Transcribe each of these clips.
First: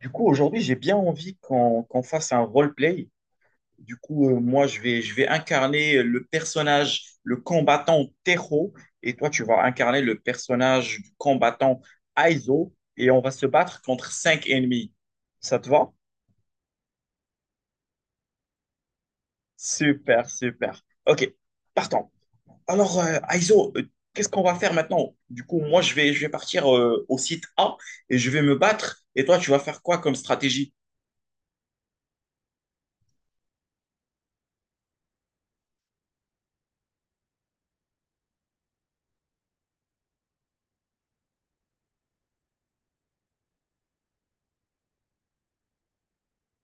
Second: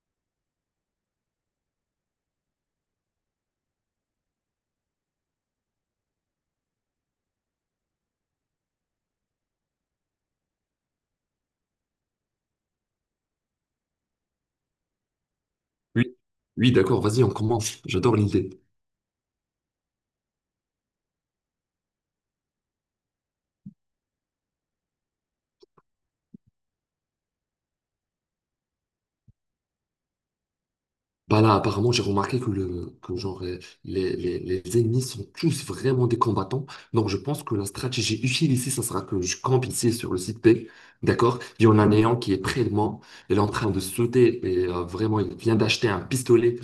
Du coup, aujourd'hui, j'ai bien envie qu'on fasse un roleplay. Du coup, moi, je vais incarner le personnage, le combattant Tero, et toi, tu vas incarner le personnage du combattant Aizo, et on va se battre contre cinq ennemis. Ça te va? Oui, oui, d'accord, vas-y, on commence. J'adore l'idée. Super, super. Ok, partons. Alors, Aizo, qu'est-ce qu'on va faire maintenant? Du coup, moi, je vais partir au site A et je vais me battre, et toi, tu vas faire quoi comme stratégie? Bah là, apparemment, j'ai remarqué que les ennemis sont tous vraiment des combattants. Donc, je pense que la stratégie utile ici, ça sera que je campe ici sur le site B. D'accord? Il y en a un néant qui est près de moi. Il est en train de sauter et vraiment, il vient d'acheter un pistolet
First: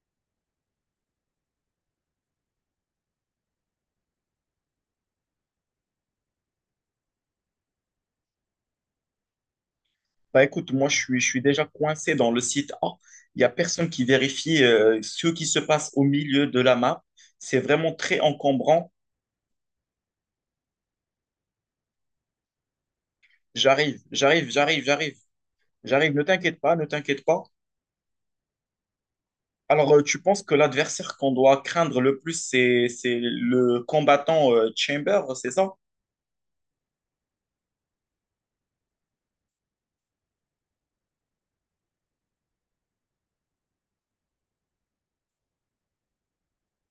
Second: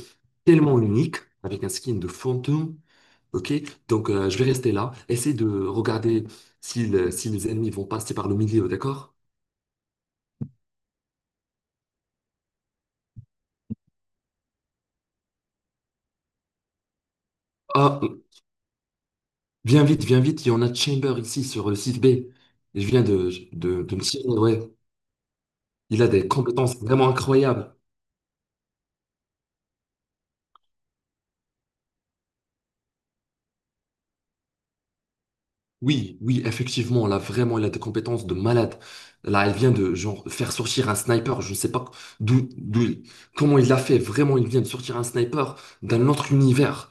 tellement unique avec un skin de fantôme. Ok? Donc, je vais rester là. Essaye de regarder si, si les ennemis vont passer par le milieu. D'accord? Bah écoute, moi je suis déjà coincé dans le site A. Il n'y a personne qui vérifie ce qui se passe au milieu de la map. C'est vraiment Ah, très encombrant. viens vite, viens vite, il y en a Chamber ici sur le site B. Et je viens de J'arrive, me tirer, j'arrive, ouais. j'arrive, j'arrive, Il a j'arrive. Ne des t'inquiète compétences pas, ne vraiment t'inquiète pas. incroyables. Alors, tu penses que l'adversaire qu'on doit craindre le plus, c'est le combattant Chamber, c'est ça? Oui, oui, effectivement, là, vraiment, il a des compétences de malade. Là, elle vient de, genre, faire sortir un sniper. Je ne sais pas d'où, d'où, il- comment il l'a fait. Vraiment, il vient de sortir un sniper d'un autre univers.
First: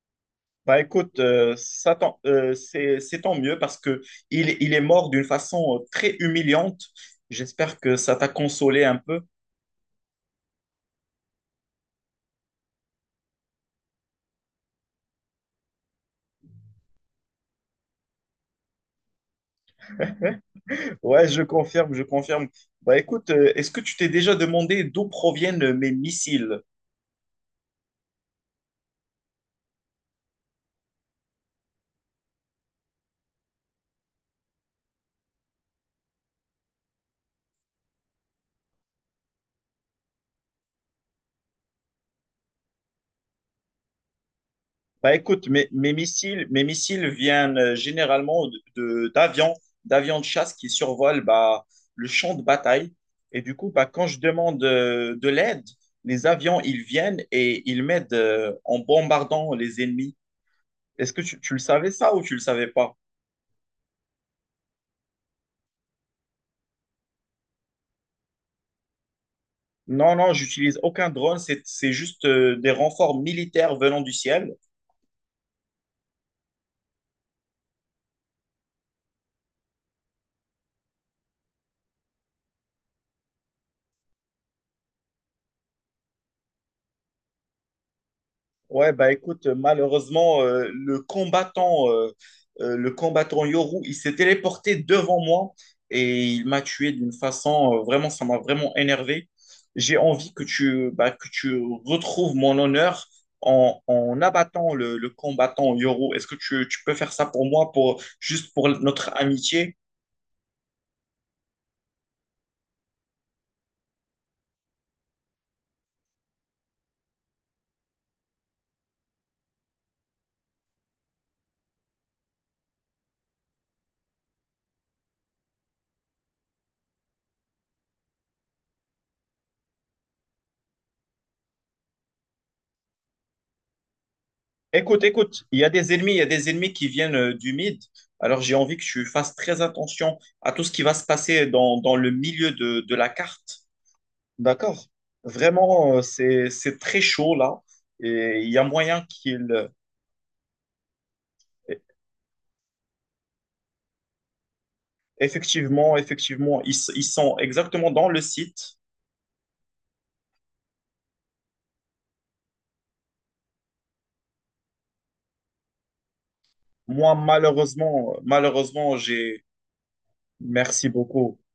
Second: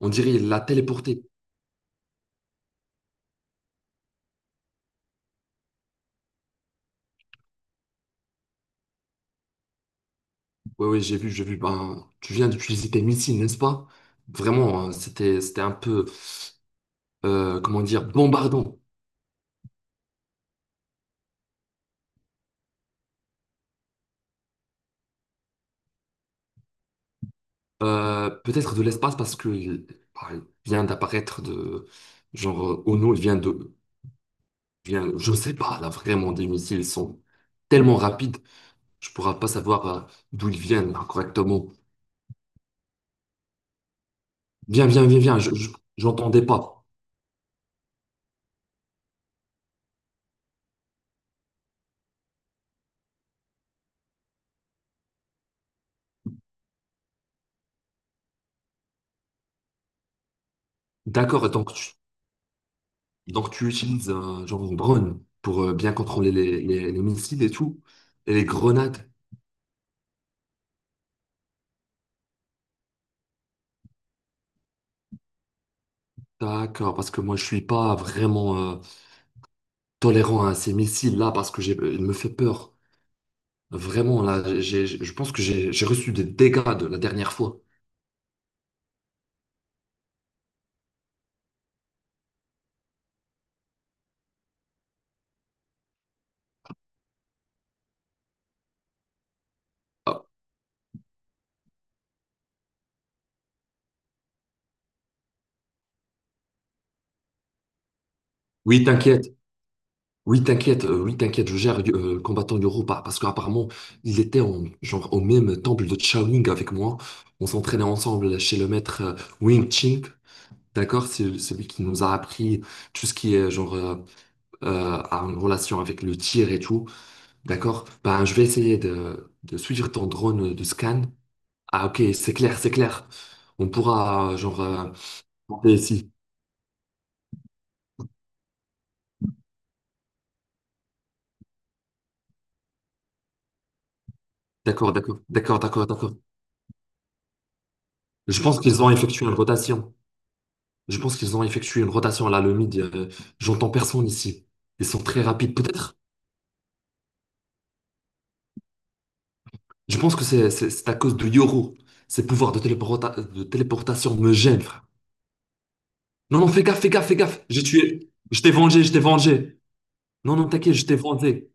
On dirait il l'a Bah écoute, téléporté. C'est tant mieux parce que il est mort d'une façon très humiliante. J'espère que ça t'a consolé un peu. Ouais, ouais, j'ai vu, j'ai vu. Ben, tu viens d'utiliser tes missiles, n'est-ce pas? Vraiment, hein, c'était un peu, comment dire, bombardant. Ouais, je confirme, je confirme. Bah écoute, est-ce que tu t'es déjà demandé d'où proviennent mes missiles? Peut-être de l'espace parce qu'il bah, il vient d'apparaître de genre Ono, il vient de vient, je sais pas là vraiment des missiles sont tellement rapides, je pourrais pas savoir d'où ils viennent là, correctement. Bah écoute, je, mes, je- mes j'entendais missiles, mes pas. missiles viennent généralement d'avions de chasse qui survolent bah, le champ de bataille. Et du coup, bah, quand je demande de l'aide, les avions, ils viennent et ils m'aident en bombardant les ennemis. Est-ce que tu, D'accord, tu le savais ça ou tu le savais pas? donc tu utilises genre une drone pour bien contrôler les missiles et tout et les grenades. Non, non, j'utilise aucun drone, c'est juste des renforts militaires venant du ciel. D'accord, parce que moi je suis pas vraiment tolérant à ces missiles là parce que j'ai, il me fait peur. Vraiment, là, je pense que j'ai reçu des dégâts de la dernière fois. Ouais, bah écoute, malheureusement, le combattant Yoru, il s'est téléporté devant moi et il m'a tué d'une façon, vraiment, ça m'a vraiment énervé. J'ai Ah, envie que bah, que tu retrouves mon honneur en abattant le combattant Yoru. Est-ce que tu peux faire ça pour moi, juste pour oui, notre t'inquiète. amitié? Oui, t'inquiète. Oui, t'inquiète. Je gère combattant Yoro parce qu'apparemment, il était en, genre, au même temple de Shaolin avec moi. On s'entraînait ensemble chez le maître Wing Ching. D'accord? C'est celui qui nous a appris tout ce qui est genre en relation avec le tir et tout. D'accord? Ben, je vais essayer de suivre ton drone de scan. Ah, ok, c'est clair, c'est clair. On pourra, genre, Écoute, écoute, il y a monter des ici. ennemis, il y a des ennemis qui viennent du mid. Alors j'ai envie que tu fasses très attention à tout ce qui va se passer dans le milieu de la carte. D'accord? Vraiment, D'accord. C'est très chaud là. Et Je il y pense a qu'ils ont moyen effectué une qu'ils... rotation. Je pense qu'ils ont effectué une rotation là, le mid. J'entends personne ici. Ils sont très rapides, Effectivement, peut-être. effectivement, ils sont exactement dans le site. Je pense que c'est à cause de Yoru. Ses pouvoirs de de téléportation me gênent, frère. Non, non, fais gaffe, fais gaffe, Moi, fais gaffe. J'ai tué. malheureusement, Je t'ai vengé, je malheureusement, t'ai j'ai... vengé. Non, non, t'inquiète, je Merci t'ai beaucoup. vengé.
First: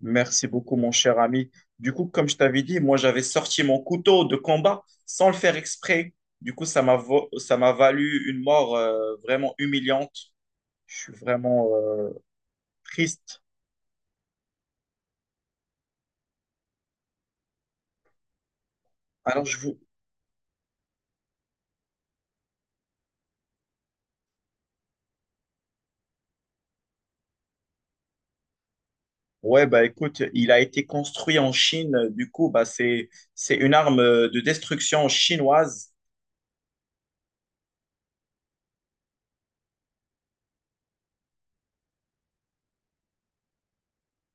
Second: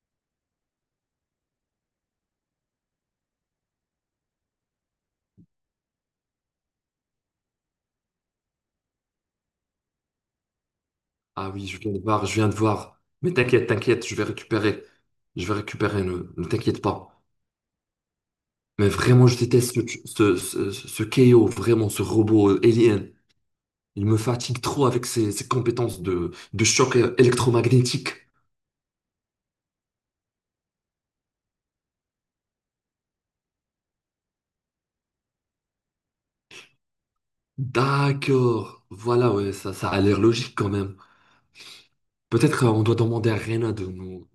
Merci beaucoup, mon cher ami. Du coup, comme je t'avais dit, moi, j'avais sorti mon couteau de combat sans le faire exprès. Du coup, ça m'a valu une mort vraiment humiliante. Je suis Ah oui, vraiment je viens de voir, je viens de voir. Mais triste. t'inquiète, t'inquiète, je vais récupérer. Je vais récupérer, ne t'inquiète pas. Mais vraiment, je Alors, je déteste vous... ce KO, vraiment, ce robot alien. Il me fatigue trop avec ses, ses compétences de choc électromagnétique. Ouais, bah écoute, il a été construit en Chine. Du coup, bah, c'est une arme de destruction chinoise. D'accord. Voilà, ouais, ça a l'air logique quand même. Peut-être on doit demander à Rena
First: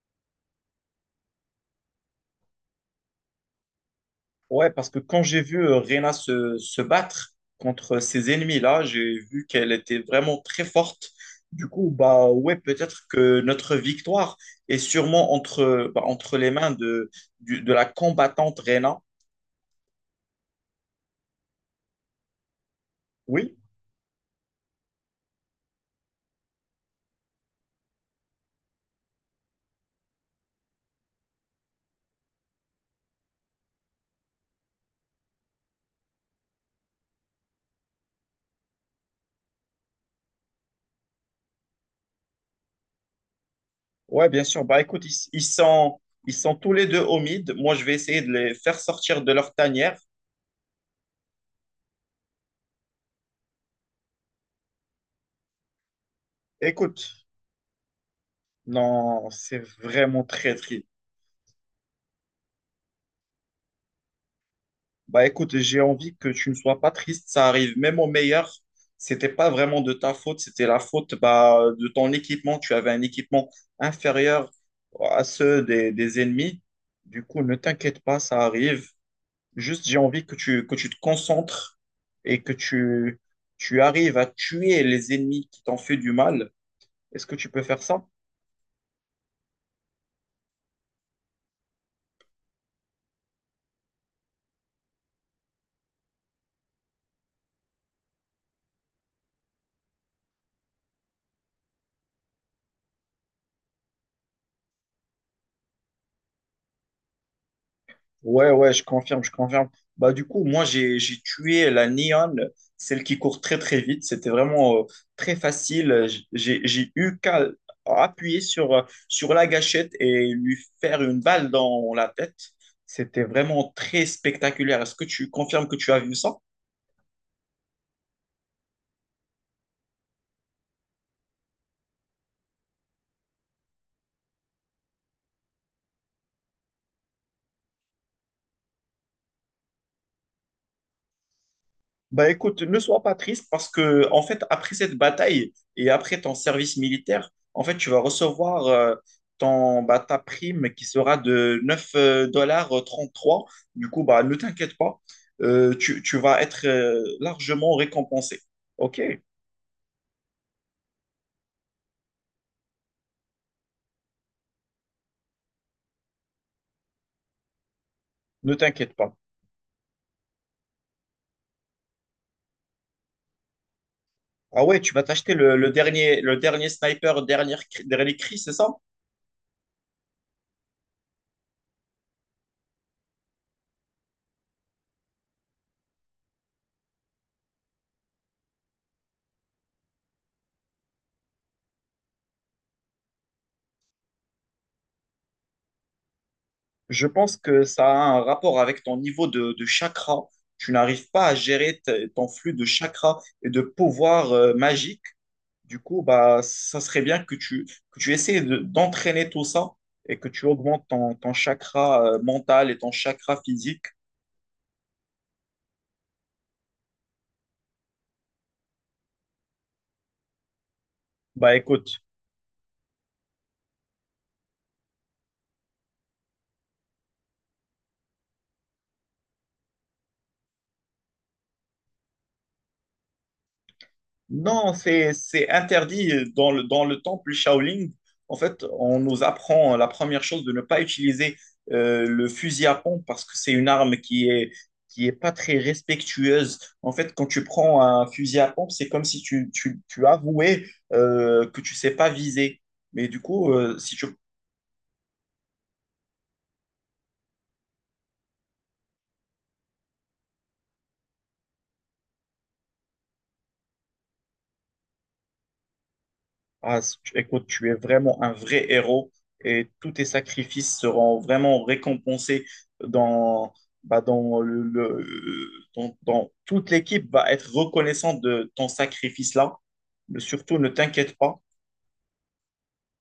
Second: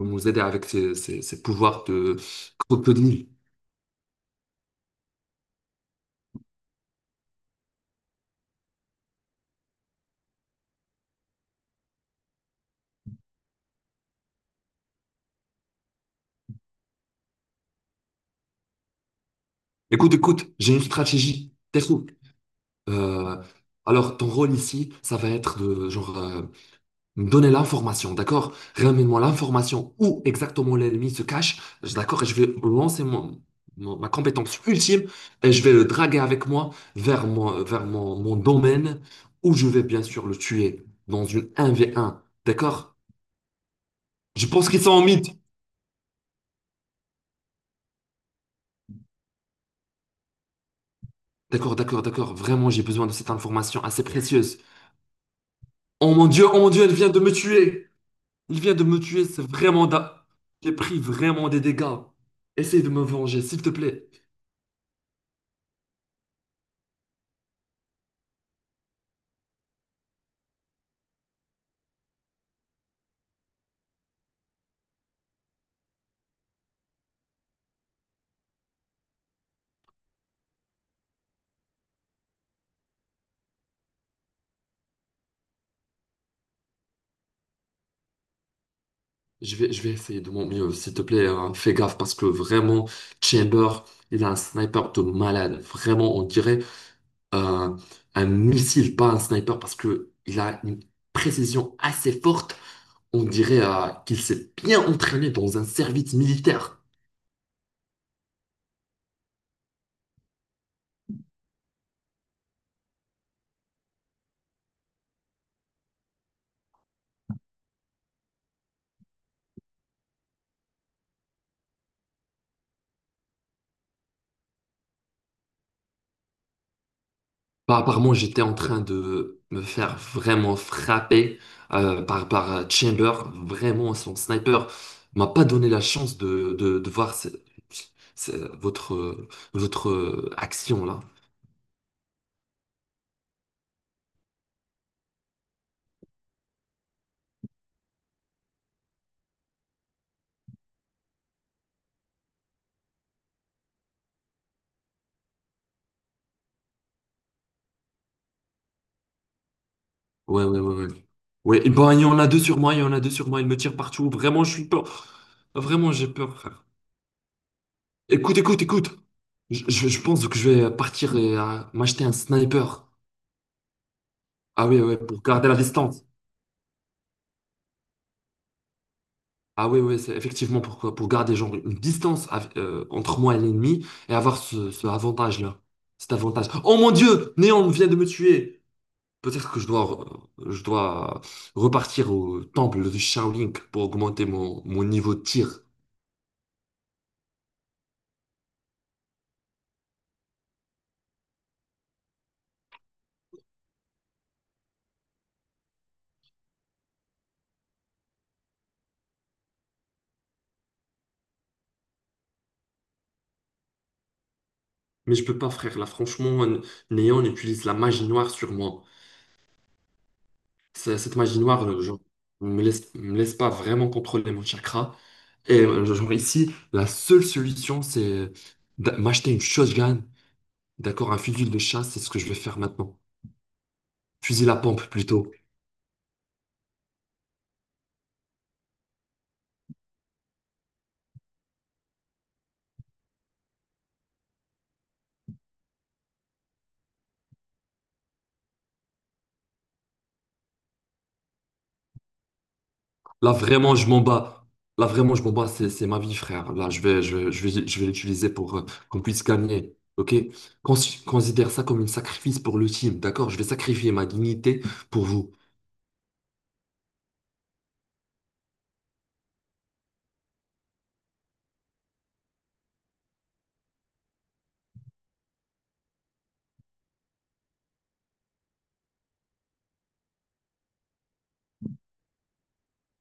de nous aider avec ses, ses pouvoirs de crocodile. Ouais, parce que quand j'ai vu Reyna se battre contre ces ennemis-là, j'ai vu qu'elle était vraiment très forte. Du coup, bah ouais, peut-être que notre victoire est sûrement bah, entre les mains de la combattante Reyna. Écoute, écoute, j'ai une stratégie. T'es fou. Euh, Oui, alors, ton rôle ici, ça va être de genre donnez l'information, d'accord? Ramène-moi l'information où exactement l'ennemi se cache, d'accord? Et je vais lancer ma compétence ultime et je vais le draguer avec moi mon domaine où je vais bien sûr le tuer dans une 1v1, d'accord? ouais, bien Je sûr. pense Bah qu'ils sont en écoute, ils, mythe. ils sont, ils sont tous les deux au mid. Moi, je vais essayer de les faire sortir de leur tanière. D'accord. Vraiment, j'ai besoin de cette information assez précieuse. Oh mon Dieu, elle vient Écoute, de me tuer. Il vient de me tuer, non, c'est c'est vraiment... vraiment da- très J'ai triste. pris vraiment des dégâts. Essaye de me venger, s'il te plaît. Bah écoute, j'ai envie que tu ne sois pas triste, ça arrive même au meilleur. C'était pas vraiment de ta faute, c'était la faute bah, de ton équipement. Tu avais un équipement inférieur à ceux des ennemis. Du coup, ne t'inquiète pas, ça arrive. Juste, j'ai envie que que tu te concentres et que tu arrives à tuer les ennemis qui t'ont fait du mal. Est-ce que tu peux faire ça? Je vais essayer de mon mieux, s'il te plaît, hein. Fais gaffe parce que vraiment, Chamber, il a un sniper de malade. Vraiment, on dirait euh, un missile, pas un sniper, parce que il a une précision assez forte. On dirait qu'il s'est bien entraîné dans un service militaire. Ouais, ouais, je confirme, je confirme. Bah, du coup, moi, j'ai tué la Neon, celle qui court très, très vite. C'était vraiment très facile. J'ai eu qu'à appuyer sur la gâchette et lui faire une balle dans la tête. C'était vraiment très spectaculaire. Est-ce que tu confirmes que tu as vu ça? Bah, apparemment, j'étais en train de me faire vraiment frapper par Chamber. Vraiment, son sniper m'a pas donné la chance de voir ce- votre, euh, votre action là. Bah écoute, ne sois pas triste parce que en fait après cette bataille et après ton service militaire, en fait tu vas recevoir ton bah, ta prime qui sera de 9 dollars 33. Du coup bah ne t'inquiète pas, tu vas être largement récompensé. OK? Ouais. Ouais, et ben, il y en a deux sur moi, il me tire partout. Vraiment, je suis peur. Vraiment, j'ai peur, frère. Écoute, Ne écoute, écoute. t'inquiète pas. Je pense que je vais partir et m'acheter un sniper. Ah Ah ouais, oui, tu ouais, vas pour t'acheter garder la distance. Le dernier sniper, dernière, cri- dernier cri, c'est ça? Ah oui, oui, c'est effectivement pour garder genre une distance entre moi et l'ennemi et avoir ce avantage-là. Cet avantage. Oh mon Dieu! Néon vient de me tuer! Peut-être que je dois repartir au temple de Shaolin pour augmenter mon niveau de tir. Je pense que ça a un rapport avec ton niveau de chakra. Tu n'arrives pas à gérer ton flux de chakra et de pouvoir magique. Du coup, bah, ça serait bien que que tu essaies d'entraîner tout ça et que tu augmentes ton chakra mental et ton chakra physique. Mais je peux pas, frère. Là, franchement, Néon utilise la magie noire sur moi. Cette magie Bah, noire, genre, écoute, me laisse pas vraiment contrôler mon chakra. Et genre ici, la seule solution, c'est m'acheter une shotgun. D'accord, un fusil de chasse, c'est ce que je vais faire maintenant. Fusil à non, pompe plutôt. c'est interdit dans dans le temple Shaolin. En fait, on nous apprend la première chose de ne pas utiliser le fusil à pompe parce que c'est une arme qui est pas très respectueuse. En fait, quand tu prends un fusil à pompe, c'est comme si tu avouais que tu sais pas viser. Mais du Là coup, vraiment, je si m'en tu... bats. Là vraiment, je m'en bats. C'est ma vie, frère. Là, je vais l'utiliser pour qu'on puisse gagner. Ok? Cons- Considère ça comme un sacrifice pour le team. D'accord? Je vais sacrifier ma dignité pour vous. Ah, écoute, tu es vraiment un vrai héros et tous tes sacrifices seront vraiment récompensés dans, bah, dans le- dans, dans- toute l'équipe va être reconnaissante de ton sacrifice-là. Mais surtout, ne t'inquiète pas.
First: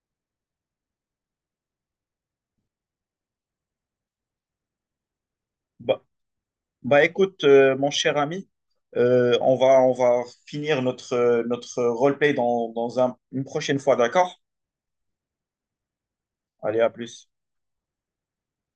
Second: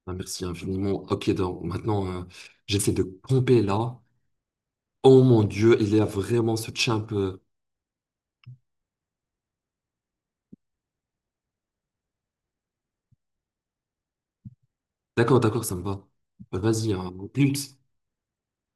Ah, merci infiniment. Ok, donc maintenant, j'essaie de pomper là. Oh mon Dieu, il y Bah, a vraiment ce bah, champ. Écoute, mon cher ami, on va finir notre roleplay une prochaine fois, d'accord? D'accord, d'accord, ça me va. Bah, Allez, à vas-y, hein, plus. au plus.